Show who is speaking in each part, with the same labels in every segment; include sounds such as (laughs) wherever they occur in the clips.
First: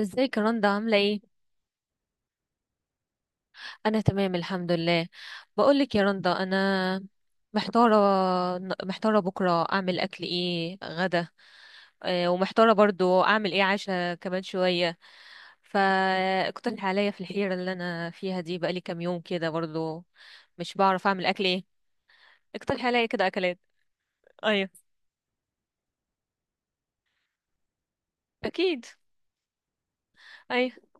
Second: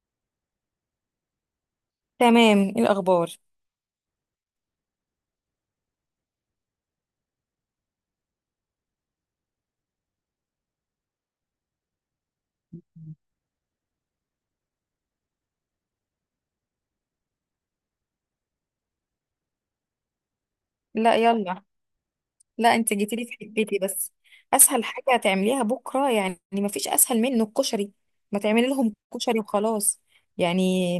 Speaker 1: ازيك يا رندا عاملة ايه؟
Speaker 2: تمام. ايه الاخبار؟
Speaker 1: أنا تمام الحمد لله. بقولك يا رندا أنا محتارة، بكرة أعمل أكل ايه غدا، ومحتارة برضو أعمل ايه عشاء كمان شوية. فاقترح عليا في الحيرة اللي أنا فيها دي، بقالي كام يوم كده برضو مش بعرف
Speaker 2: لا
Speaker 1: أعمل أكل
Speaker 2: يلا.
Speaker 1: ايه.
Speaker 2: لا،
Speaker 1: اقترح
Speaker 2: انت
Speaker 1: عليا
Speaker 2: جيتيلي
Speaker 1: كده
Speaker 2: في
Speaker 1: أكلات.
Speaker 2: حبيتي بس.
Speaker 1: أيوه.
Speaker 2: اسهل حاجه هتعمليها بكره يعني ما فيش اسهل منه الكشري. ما تعملي
Speaker 1: أكيد.
Speaker 2: لهم كشري وخلاص.
Speaker 1: أيوه.
Speaker 2: يعني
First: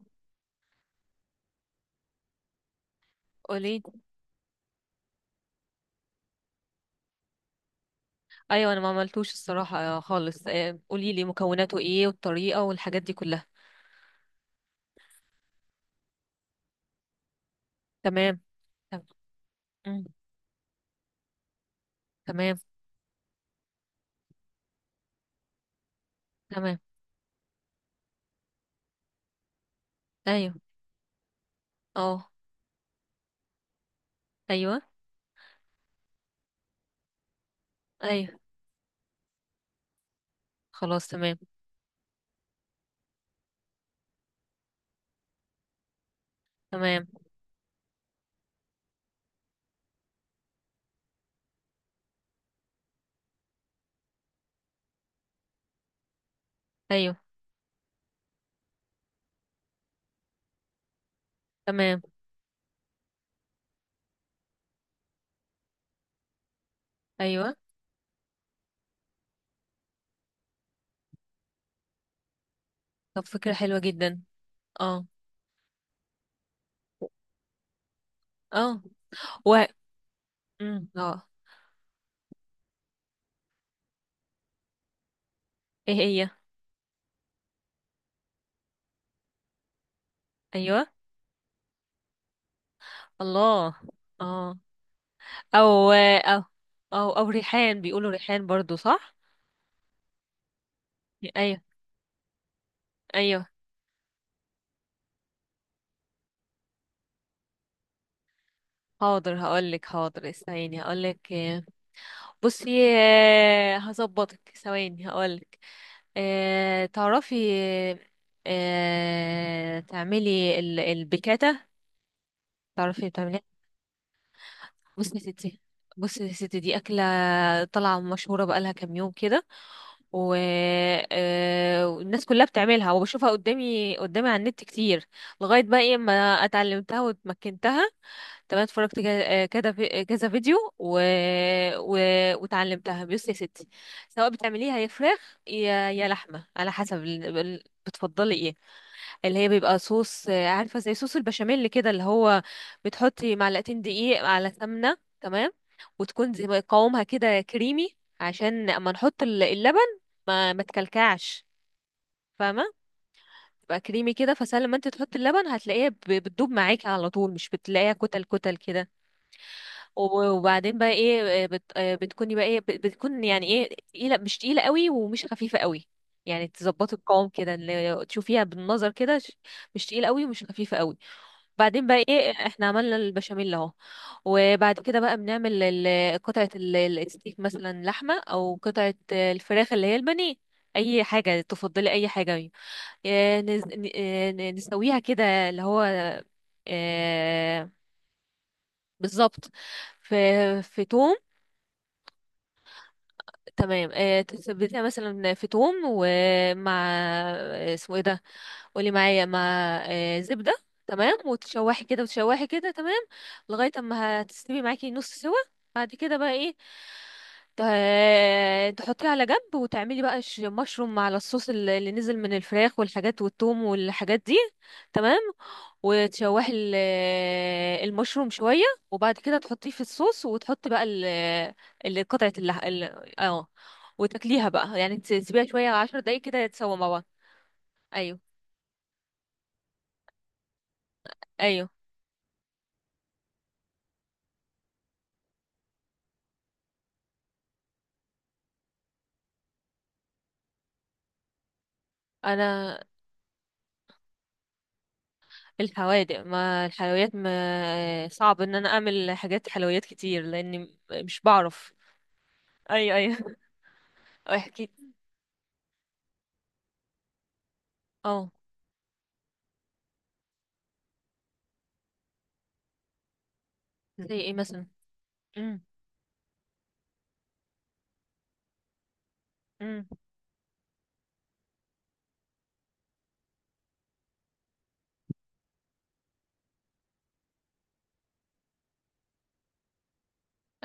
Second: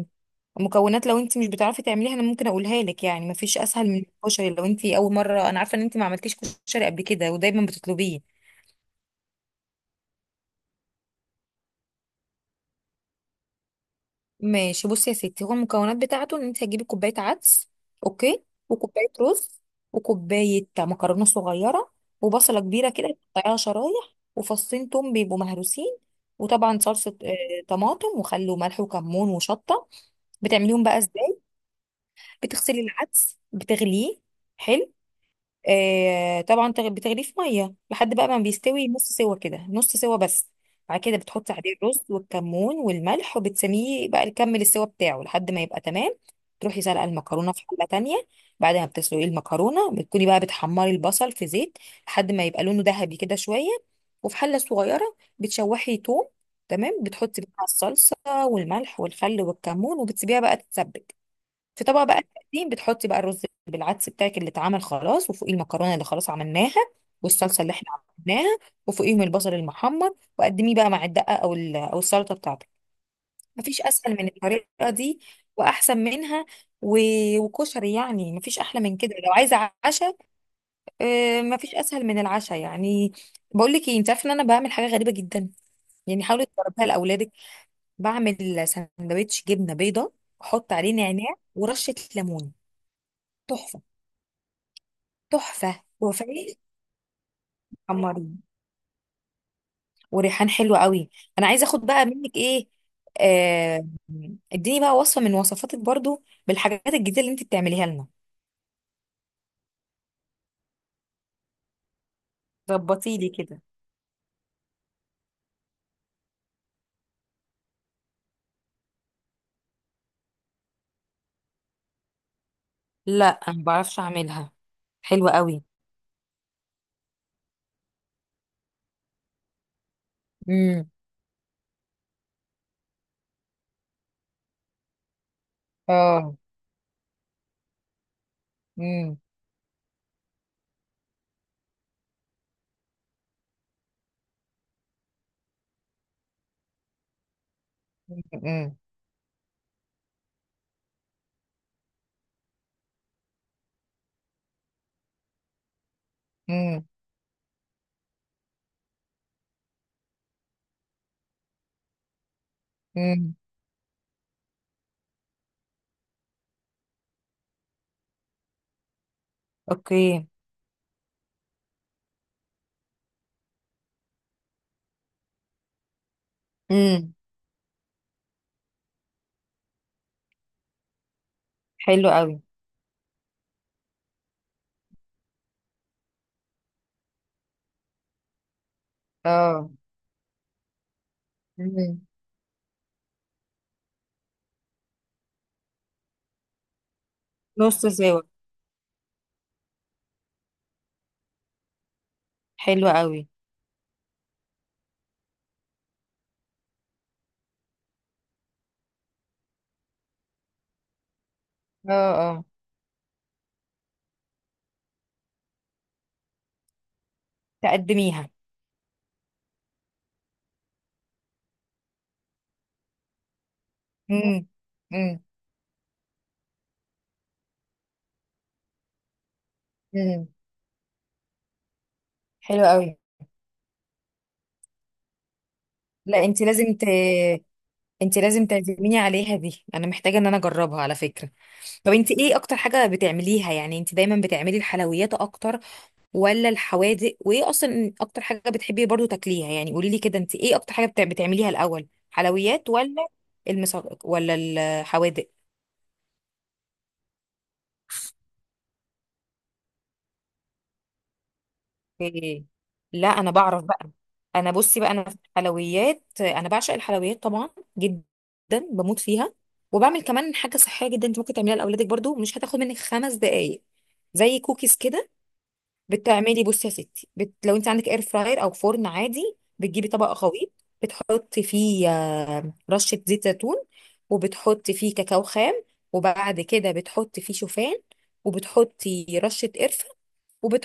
Speaker 2: المكونات، لو انت مش بتعرفي تعمليها انا ممكن اقولها لك، يعني ما فيش
Speaker 1: قولي.
Speaker 2: اسهل من الكشري لو انت اول مره، انا عارفه ان انت ما عملتيش كشري قبل كده ودايما بتطلبيه.
Speaker 1: أيوه، أنا ما عملتوش الصراحة خالص، قوليلي مكوناته ايه والطريقة والحاجات دي كلها.
Speaker 2: ماشي، بصي يا ستي، هو المكونات بتاعته ان انت هتجيبي كوبايه عدس.
Speaker 1: تمام.
Speaker 2: اوكي. وكوبايه رز،
Speaker 1: تمام.
Speaker 2: وكوبايه مكرونه صغيره،
Speaker 1: تمام.
Speaker 2: وبصله كبيره كده تقطعيها شرايح، وفصين توم بيبقوا مهروسين.
Speaker 1: تمام.
Speaker 2: وطبعا صلصه طماطم وخل وملح وكمون وشطه.
Speaker 1: ايوه.
Speaker 2: بتعمليهم بقى ازاي؟
Speaker 1: اه.
Speaker 2: بتغسلي العدس، بتغليه.
Speaker 1: ايوه.
Speaker 2: حلو. آه طبعا بتغليه في ميه لحد بقى ما
Speaker 1: ايوه.
Speaker 2: بيستوي نص سوا كده، نص سوا بس. بعد
Speaker 1: خلاص
Speaker 2: كده
Speaker 1: تمام.
Speaker 2: بتحطي عليه الرز والكمون والملح وبتسميه بقى يكمل السوا بتاعه لحد ما يبقى تمام. تروحي سلقه
Speaker 1: تمام.
Speaker 2: المكرونه في حله تانية. بعد ما بتسلقي المكرونه بتكوني بقى بتحمري البصل في زيت لحد ما يبقى لونه ذهبي كده شويه. وفي حله صغيره بتشوحي توم. تمام،
Speaker 1: ايوه.
Speaker 2: بتحطي بقى الصلصه والملح والخل والكمون، وبتسيبيها بقى تتسبك. في
Speaker 1: تمام.
Speaker 2: طبق بقى تقديم بتحطي بقى الرز بالعدس بتاعك اللي اتعمل خلاص، وفوقيه المكرونه اللي خلاص عملناها،
Speaker 1: ايوه.
Speaker 2: والصلصه اللي احنا عملناها، وفوقيهم البصل المحمر، وقدميه بقى مع الدقه، او السلطه بتاعتك.
Speaker 1: طب فكرة حلوة
Speaker 2: مفيش اسهل
Speaker 1: جدا.
Speaker 2: من الطريقه
Speaker 1: اه.
Speaker 2: دي واحسن منها. و... وكشري، يعني مفيش احلى
Speaker 1: اه.
Speaker 2: من كده لو
Speaker 1: و
Speaker 2: عايزه عشاء.
Speaker 1: اه.
Speaker 2: مفيش اسهل من العشاء يعني. بقول لك ايه، انت عارفه ان انا بعمل حاجه غريبه جدا؟
Speaker 1: ايه
Speaker 2: يعني
Speaker 1: هي؟
Speaker 2: حاولي تجربيها لاولادك. بعمل سندوتش جبنه بيضه، احط
Speaker 1: ايوه.
Speaker 2: عليه نعناع ورشه ليمون.
Speaker 1: الله.
Speaker 2: تحفه.
Speaker 1: اه.
Speaker 2: تحفه
Speaker 1: او. او.
Speaker 2: وفاء.
Speaker 1: او او ريحان، بيقولوا
Speaker 2: حمرين
Speaker 1: ريحان برضو صح؟
Speaker 2: وريحان حلو قوي. انا
Speaker 1: ايوه.
Speaker 2: عايزه اخد بقى منك ايه،
Speaker 1: ايوه.
Speaker 2: آه، اديني بقى وصفه من وصفاتك برضو بالحاجات الجديده اللي انت بتعمليها لنا.
Speaker 1: حاضر هقولك، حاضر استني هقولك. بصي،
Speaker 2: ظبطي لي كده.
Speaker 1: هظبطك ثواني هقولك. تعرفي، تعملي البيكاتا؟ تعرفي
Speaker 2: لا،
Speaker 1: تعمليها؟
Speaker 2: ما بعرفش اعملها.
Speaker 1: بصي يا
Speaker 2: حلوه
Speaker 1: ستي،
Speaker 2: قوي.
Speaker 1: بصي يا ستي، دي أكلة طالعة مشهورة بقالها كام يوم كده، و-
Speaker 2: امم
Speaker 1: والناس كلها بتعملها وبشوفها قدامي على النت كتير، لغاية بقى ايه ما
Speaker 2: اه.
Speaker 1: اتعلمتها واتمكنتها. تمام. اتفرجت
Speaker 2: امم
Speaker 1: كذا كذا فيديو و... وتعلمتها. بصي يا ستي، سواء بتعمليها يا فراخ يا لحمه، على حسب بتفضلي ايه.
Speaker 2: امم
Speaker 1: اللي هي بيبقى صوص، عارفه زي صوص البشاميل كده، اللي هو بتحطي معلقتين دقيق على سمنه، تمام، وتكون زي ما
Speaker 2: امم
Speaker 1: قوامها كده كريمي، عشان اما نحط اللبن ما تكلكعش، فاهمه؟
Speaker 2: امم
Speaker 1: تبقى كريمي كده، فسهل لما انت تحطي اللبن هتلاقيها بتدوب معاكي على طول، مش بتلاقيها كتل كده.
Speaker 2: اوكي.
Speaker 1: وبعدين بقى ايه، بتكوني بقى ايه، بتكون يعني ايه، تقيله مش تقيله قوي ومش خفيفه قوي. يعني تظبطي
Speaker 2: امم
Speaker 1: القوام كده اللي تشوفيها بالنظر كده، مش تقيله قوي ومش خفيفه قوي. بعدين بقى
Speaker 2: حلو
Speaker 1: ايه،
Speaker 2: قوي.
Speaker 1: احنا عملنا البشاميل اهو، وبعد كده بقى بنعمل قطعه الستيك مثلا، لحمه او قطعه
Speaker 2: اه
Speaker 1: الفراخ اللي هي البانيه، اي حاجه تفضلي
Speaker 2: امم
Speaker 1: اي حاجه. نسويها كده، اللي هو آه،
Speaker 2: نص سوا.
Speaker 1: بالظبط، في في توم.
Speaker 2: حلو قوي.
Speaker 1: تمام، تثبتيها مثلا في توم، ومع اسمه ايه ده، قولي معايا، مع زبدة. تمام، وتشوحي
Speaker 2: اه
Speaker 1: كده
Speaker 2: اه.
Speaker 1: وتشوحي كده، تمام، لغاية اما هتستوي معاكي نص سوا. بعد كده بقى ايه،
Speaker 2: تقدميها.
Speaker 1: تحطيه على جنب، وتعملي بقى مشروم على الصوص اللي نزل من الفراخ والحاجات والتوم والحاجات دي.
Speaker 2: امم
Speaker 1: تمام،
Speaker 2: امم
Speaker 1: وتشوحي المشروم شوية، وبعد كده تحطيه في الصوص،
Speaker 2: امم
Speaker 1: وتحط بقى قطعة اللح
Speaker 2: حلو قوي.
Speaker 1: اه، وتاكليها بقى، يعني تسيبيها شوية عشر دقايق
Speaker 2: لا،
Speaker 1: كده
Speaker 2: انت
Speaker 1: يتسوى مع بعض.
Speaker 2: انت
Speaker 1: ايوه.
Speaker 2: لازم تعزميني عليها دي، انا محتاجه ان انا اجربها على فكره.
Speaker 1: ايوه.
Speaker 2: طب انت ايه اكتر حاجه بتعمليها يعني؟ انت دايما بتعملي الحلويات اكتر ولا الحوادق؟ وايه اصلا اكتر حاجه بتحبي برضو تاكليها؟ يعني قولي لي كده، انت ايه اكتر حاجه بتعمليها الاول، حلويات
Speaker 1: انا
Speaker 2: ولا ولا الحوادق؟
Speaker 1: الحوادق. ما الحلويات ما صعب ان انا اعمل حاجات حلويات كتير لاني مش بعرف.
Speaker 2: إيه.
Speaker 1: ايوه
Speaker 2: لا انا
Speaker 1: ايوه.
Speaker 2: بعرف بقى.
Speaker 1: (laughs)
Speaker 2: انا
Speaker 1: احكي.
Speaker 2: بصي بقى، انا في الحلويات انا بعشق الحلويات طبعا جدا.
Speaker 1: اه.
Speaker 2: بموت فيها. وبعمل كمان حاجه صحيه جدا انت ممكن تعمليها لاولادك برضو، مش هتاخد منك خمس دقائق.
Speaker 1: زي ايه
Speaker 2: زي
Speaker 1: مثلا؟
Speaker 2: كوكيز كده.
Speaker 1: امم.
Speaker 2: بصي يا ستي, لو انت عندك اير فراير او فرن عادي،
Speaker 1: امم.
Speaker 2: بتجيبي طبق خليط، بتحطي فيه رشه زيت زيتون، وبتحطي فيه كاكاو خام، وبعد كده بتحطي فيه شوفان، وبتحطي رشه قرفه،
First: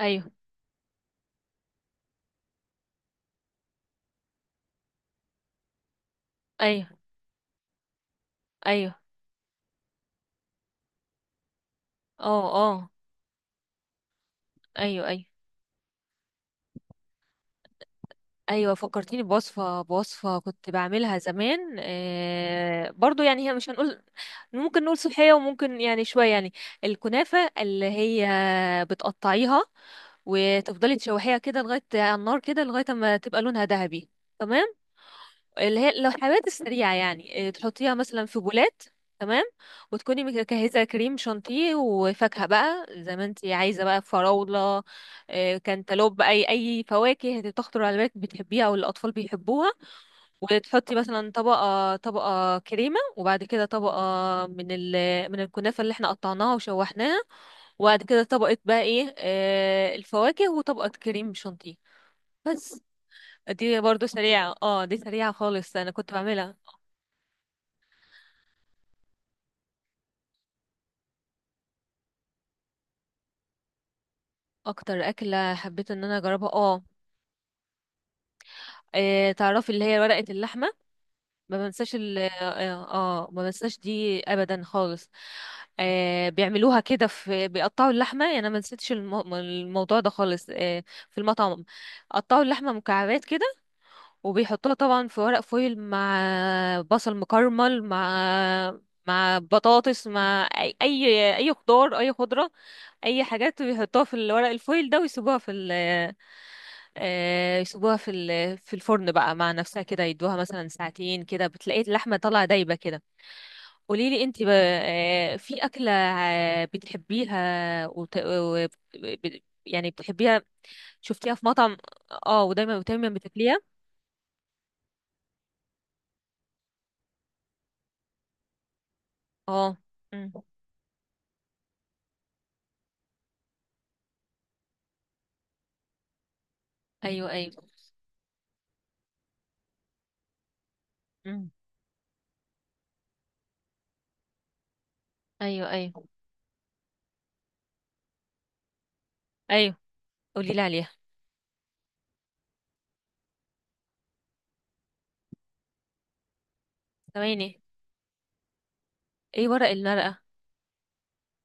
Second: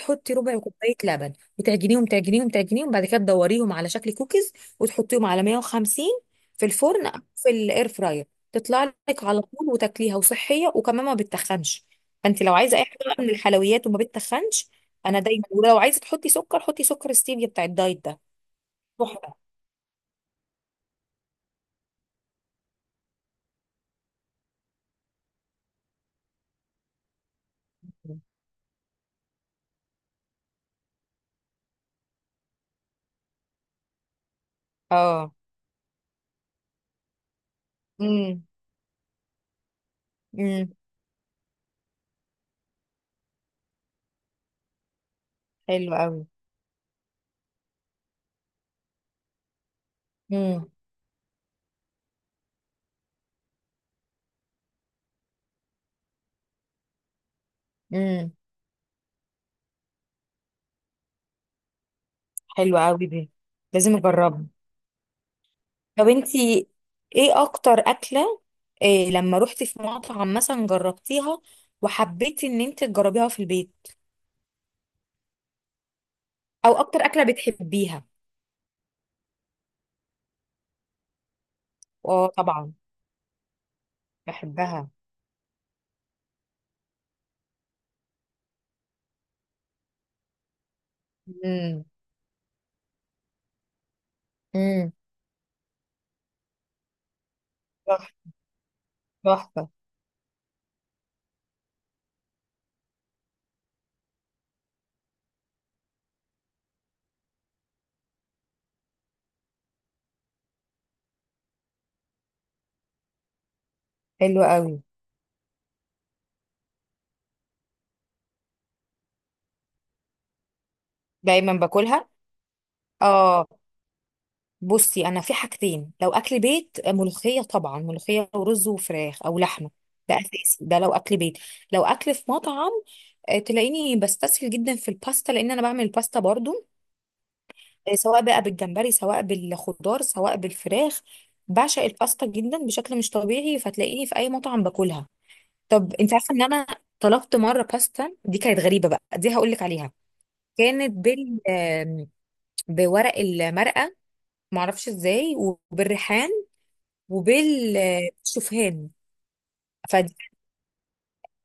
Speaker 1: ايوه.
Speaker 2: ربع كوبايه لبن، وتعجنيهم تعجنيهم تعجنيهم. بعد كده تدوريهم على شكل كوكيز وتحطيهم على 150 في
Speaker 1: ايوه.
Speaker 2: الفرن او في الاير فراير. تطلع
Speaker 1: ايوه.
Speaker 2: لك على طول وتاكليها، وصحيه وكمان ما بتتخنش. فانت
Speaker 1: اه.
Speaker 2: لو عايزه اي
Speaker 1: اه.
Speaker 2: حاجه بقى من الحلويات وما بتتخنش،
Speaker 1: ايوه
Speaker 2: انا
Speaker 1: ايوه.
Speaker 2: دايما، ولو عايزه تحطي سكر حطي سكر ستيفيا بتاع الدايت ده.
Speaker 1: ايوه فكرتيني
Speaker 2: تحفه.
Speaker 1: بوصفه كنت بعملها زمان آه، برضو يعني هي مش هنقول، ممكن نقول صحيه وممكن يعني شويه يعني. الكنافه اللي هي بتقطعيها وتفضلي تشوحيها كده لغايه على النار كده لغايه ما تبقى لونها ذهبي. تمام.
Speaker 2: اه.
Speaker 1: اللي هي الحلويات السريعة، تحطيها مثلا في
Speaker 2: امم
Speaker 1: بولات، تمام، وتكوني
Speaker 2: امم
Speaker 1: مجهزة كريم شانتيه وفاكهة بقى زي ما انتي عايزة، بقى فراولة،
Speaker 2: حلو
Speaker 1: كانتالوب،
Speaker 2: قوي.
Speaker 1: أي فواكه هتخطر على بالك بتحبيها أو الأطفال بيحبوها.
Speaker 2: امم
Speaker 1: وتحطي مثلا طبقة كريمة، وبعد كده طبقة من من الكنافة اللي احنا قطعناها وشوحناها، وبعد كده
Speaker 2: امم
Speaker 1: طبقة بقى ايه، آه، الفواكه، وطبقة كريم شانتيه،
Speaker 2: حلو
Speaker 1: بس.
Speaker 2: قوي دي،
Speaker 1: دي
Speaker 2: لازم
Speaker 1: برضو
Speaker 2: اجربها.
Speaker 1: سريعة، اه، دي سريعة خالص، انا
Speaker 2: طب
Speaker 1: كنت بعملها.
Speaker 2: انتي ايه اكتر اكله، إيه، لما روحتي في مطعم مثلا جربتيها وحبيتي ان انت تجربيها في البيت؟
Speaker 1: اكتر اكله حبيت ان انا اجربها،
Speaker 2: او
Speaker 1: اه،
Speaker 2: اكتر اكله بتحبيها؟
Speaker 1: تعرفي اللي هي ورقه اللحمه؟ ما بنساش
Speaker 2: اه طبعا،
Speaker 1: ما بنساش دي ابدا
Speaker 2: بحبها.
Speaker 1: خالص. آه، بيعملوها كده في، بيقطعوا اللحمه، يعني انا ما نسيتش الموضوع ده خالص آه، في المطعم،
Speaker 2: امم
Speaker 1: قطعوا اللحمه مكعبات كده، وبيحطوها
Speaker 2: امم
Speaker 1: طبعا في ورق فويل، مع بصل مكرمل، مع
Speaker 2: تحفه. تحفة.
Speaker 1: بطاطس، مع اي أي خضار اي خضره، اي حاجات بيحطوها في الورق الفويل ده، ويسيبوها في يسيبوها في في الفرن بقى مع نفسها كده، يدوها مثلا ساعتين كده، بتلاقي اللحمة طالعة دايبة كده. قولي لي انت،
Speaker 2: حلو قوي.
Speaker 1: في أكلة بتحبيها، وت... وب- يعني بتحبيها، شفتيها في
Speaker 2: دايما
Speaker 1: مطعم؟
Speaker 2: باكلها.
Speaker 1: اه، ودايما
Speaker 2: اه،
Speaker 1: بتاكليها؟
Speaker 2: بصي، انا في حاجتين، لو اكل بيت، ملوخيه، طبعا ملوخيه ورز وفراخ او لحمه،
Speaker 1: اه.
Speaker 2: ده
Speaker 1: مم.
Speaker 2: اساسي ده لو اكل بيت. لو اكل في مطعم، تلاقيني بستسهل جدا في الباستا لان انا بعمل الباستا برضو،
Speaker 1: ايوه ايوه.
Speaker 2: سواء بقى بالجمبري، سواء بالخضار، سواء بالفراخ.
Speaker 1: مم.
Speaker 2: بعشق الباستا جدا بشكل مش طبيعي، فتلاقيني في اي مطعم باكلها.
Speaker 1: ايوه
Speaker 2: طب
Speaker 1: ايوه.
Speaker 2: انت عارفه ان انا طلبت مره باستا دي كانت غريبه بقى؟ دي هقول لك
Speaker 1: ايوه،
Speaker 2: عليها.
Speaker 1: قولي لي عليها.
Speaker 2: كانت بال آم، بورق المرقه، معرفش ازاي، وبالريحان،
Speaker 1: ثواني،
Speaker 2: وبالشوفان.
Speaker 1: ايه ورق
Speaker 2: ف
Speaker 1: المرقة؟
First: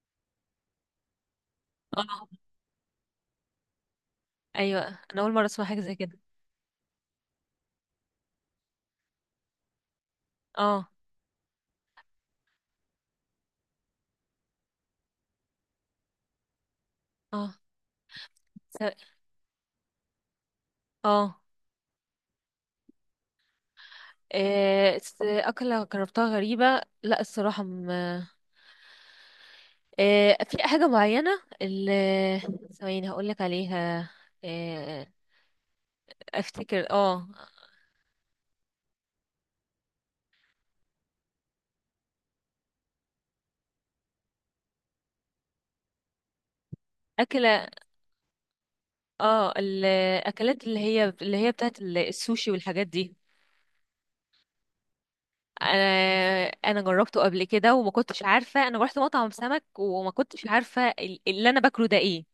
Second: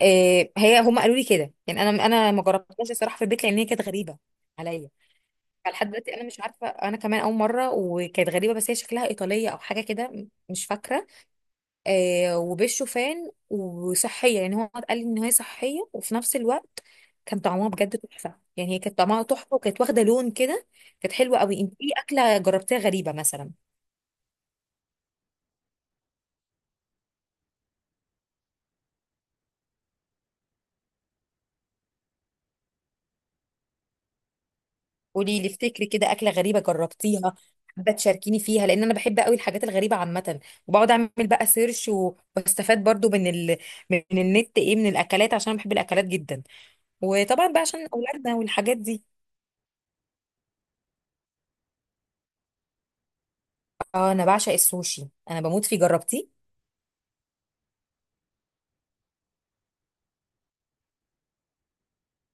Speaker 2: آه، هي هم قالوا لي كده يعني، انا
Speaker 1: اه.
Speaker 2: انا ما جربتهاش الصراحه في البيت، لان هي كانت غريبه
Speaker 1: ايوه،
Speaker 2: عليا.
Speaker 1: انا اول مرة اسمع حاجة
Speaker 2: فلحد
Speaker 1: زي
Speaker 2: دلوقتي
Speaker 1: كده.
Speaker 2: انا مش عارفه، انا كمان اول مره، وكانت غريبه بس. هي شكلها ايطاليه او حاجه كده، مش
Speaker 1: اه.
Speaker 2: فاكره. وبالشوفان، وصحيه يعني، هو قال لي ان هي صحيه، وفي نفس الوقت كان
Speaker 1: اه.
Speaker 2: طعمها بجد تحفه، يعني هي كانت
Speaker 1: س-
Speaker 2: طعمها تحفه، وكانت واخده لون كده. كانت حلوه
Speaker 1: اه،
Speaker 2: قوي. انت ايه اكله جربتيها غريبه مثلا؟
Speaker 1: أكلة جربتها غريبة، لا، الصراحة في حاجة معينة، اللي ثواني هقولك عليها. آه،
Speaker 2: قولي لي افتكري كده، اكله غريبه
Speaker 1: افتكر، اه،
Speaker 2: جربتيها حابه تشاركيني فيها، لان انا بحب قوي الحاجات الغريبه عامه. وبقعد اعمل بقى سيرش واستفاد برضو من من النت ايه من الاكلات، عشان أنا بحب الاكلات جدا، وطبعا بقى
Speaker 1: أكلة،
Speaker 2: عشان اولادنا والحاجات دي.
Speaker 1: اه، الأكلات اللي هي بتاعت السوشي والحاجات دي.
Speaker 2: اه، انا بعشق السوشي، انا بموت فيه. جربتيه؟
Speaker 1: انا جربته قبل كده، وما كنتش عارفه، انا رحت مطعم سمك وما كنتش عارفه اللي انا باكله ده ايه.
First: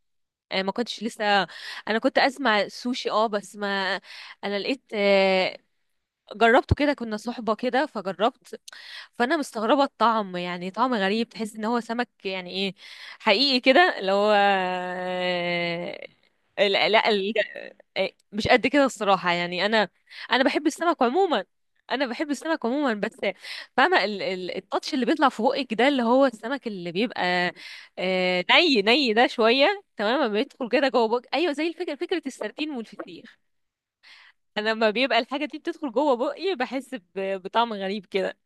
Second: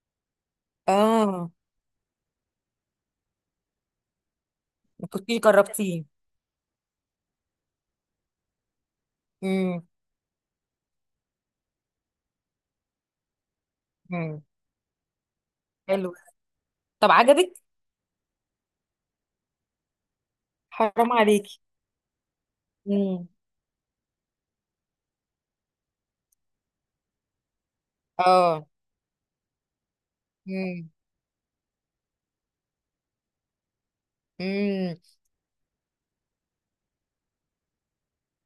Speaker 1: انا ما كنتش لسه،
Speaker 2: اه.
Speaker 1: انا كنت اسمع سوشي اه، بس ما انا لقيت
Speaker 2: ما كنتيش
Speaker 1: آه،
Speaker 2: جربتيه.
Speaker 1: جربته كده، كنا صحبة كده فجربت. فأنا مستغربة
Speaker 2: امم
Speaker 1: الطعم، يعني طعم غريب، تحس إن هو سمك يعني إيه، حقيقي كده اللي هو،
Speaker 2: امم حلو.
Speaker 1: لا لا
Speaker 2: طب عجبك؟
Speaker 1: آه، مش قد كده الصراحة، يعني أنا، أنا بحب السمك
Speaker 2: حرام
Speaker 1: عموما
Speaker 2: عليكي.
Speaker 1: أنا بحب السمك عموما بس،
Speaker 2: امم
Speaker 1: فاهمة التاتش اللي بيطلع في بقك ده اللي هو السمك اللي بيبقى
Speaker 2: اه
Speaker 1: ني ده شوية، تمام، بيدخل كده
Speaker 2: امم
Speaker 1: جوه بقك، أيوه، زي الفكرة، فكرة السردين والفسيخ. انا لما
Speaker 2: إمم.
Speaker 1: بيبقى الحاجه دي بتدخل جوه بقي بحس بطعم غريب كده.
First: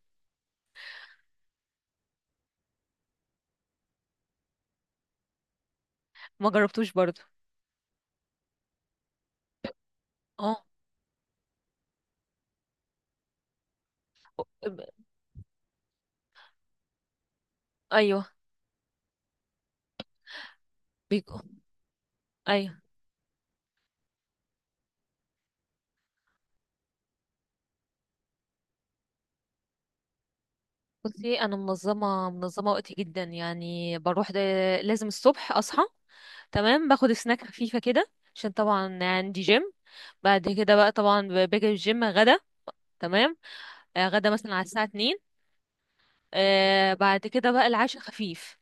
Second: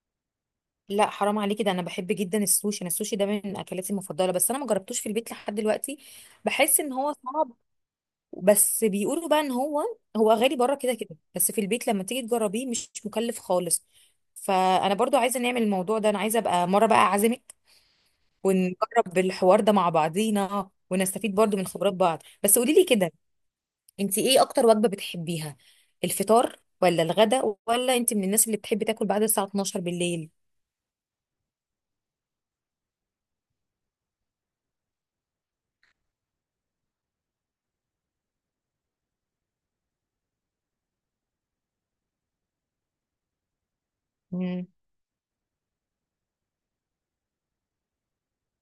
Speaker 2: لا حرام عليكي، ده انا بحب جدا السوشي، انا السوشي ده من اكلاتي المفضله، بس انا ما جربتوش في البيت لحد دلوقتي.
Speaker 1: ما
Speaker 2: بحس
Speaker 1: جربتوش
Speaker 2: ان هو
Speaker 1: برضو؟
Speaker 2: صعب، بس بيقولوا بقى ان هو، هو
Speaker 1: اه.
Speaker 2: غالي بره كده كده، بس في البيت لما تيجي تجربيه مش مكلف خالص.
Speaker 1: ب-
Speaker 2: فانا برضو عايزه نعمل الموضوع ده، انا عايزه ابقى مره بقى اعزمك
Speaker 1: ايوه.
Speaker 2: ونجرب الحوار ده مع بعضينا ونستفيد
Speaker 1: بيكو.
Speaker 2: برضو من خبرات بعض. بس قولي
Speaker 1: ايوه.
Speaker 2: لي كده، انت ايه اكتر وجبه بتحبيها، الفطار ولا الغدا؟ ولا انت من الناس اللي بتحب تاكل بعد الساعه 12 بالليل؟
Speaker 1: بصي انا منظمه، وقتي جدا، يعني بروح ده، لازم الصبح اصحى، تمام، باخد سناك خفيفه كده عشان طبعا عندي جيم، بعد كده بقى طبعا باجي الجيم غدا، تمام، غدا مثلا على
Speaker 2: امم
Speaker 1: الساعه 2، آه، بعد كده بقى العشاء خفيف،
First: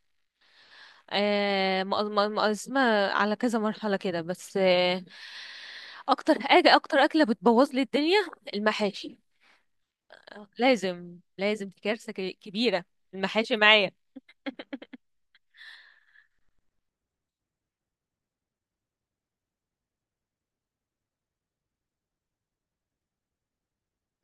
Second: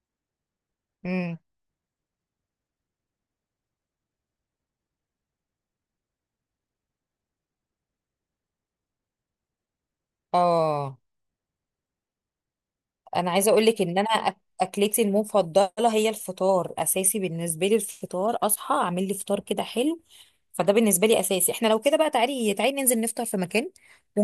Speaker 2: امم
Speaker 1: مقسمة على كذا مرحلة كده، بس آه، أكتر حاجة أكتر أكلة بتبوظ لي الدنيا المحاشي، آه،
Speaker 2: اه.
Speaker 1: لازم لازم، دي كارثة كبيرة
Speaker 2: انا عايزه
Speaker 1: المحاشي
Speaker 2: اقول لك
Speaker 1: معايا.
Speaker 2: ان اكلتي المفضله هي الفطار، اساسي بالنسبه لي الفطار، اصحى اعمل لي فطار كده حلو. فده بالنسبه لي اساسي. احنا لو كده بقى تعالي، تعالي ننزل نفطر في مكان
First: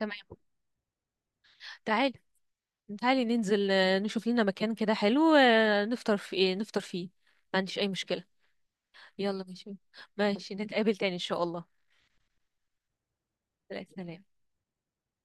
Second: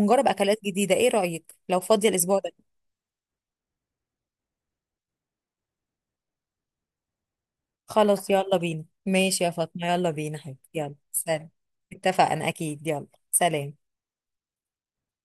Speaker 1: تمام،
Speaker 2: اكلات جديده. ايه رايك لو فاضيه
Speaker 1: تعالي،
Speaker 2: الاسبوع ده؟
Speaker 1: ننزل، نشوف لنا مكان كده حلو، نفطر في نفطر فيه، ما عنديش أي مشكلة.
Speaker 2: خلاص، يلا بينا.
Speaker 1: يلا
Speaker 2: ماشي يا
Speaker 1: ماشي،
Speaker 2: فاطمه، يلا بينا
Speaker 1: ماشي
Speaker 2: حبيبي، يلا
Speaker 1: نتقابل تاني إن شاء
Speaker 2: سلام.
Speaker 1: الله.
Speaker 2: اتفقنا، اكيد. يلا، سلام.
Speaker 1: سلام.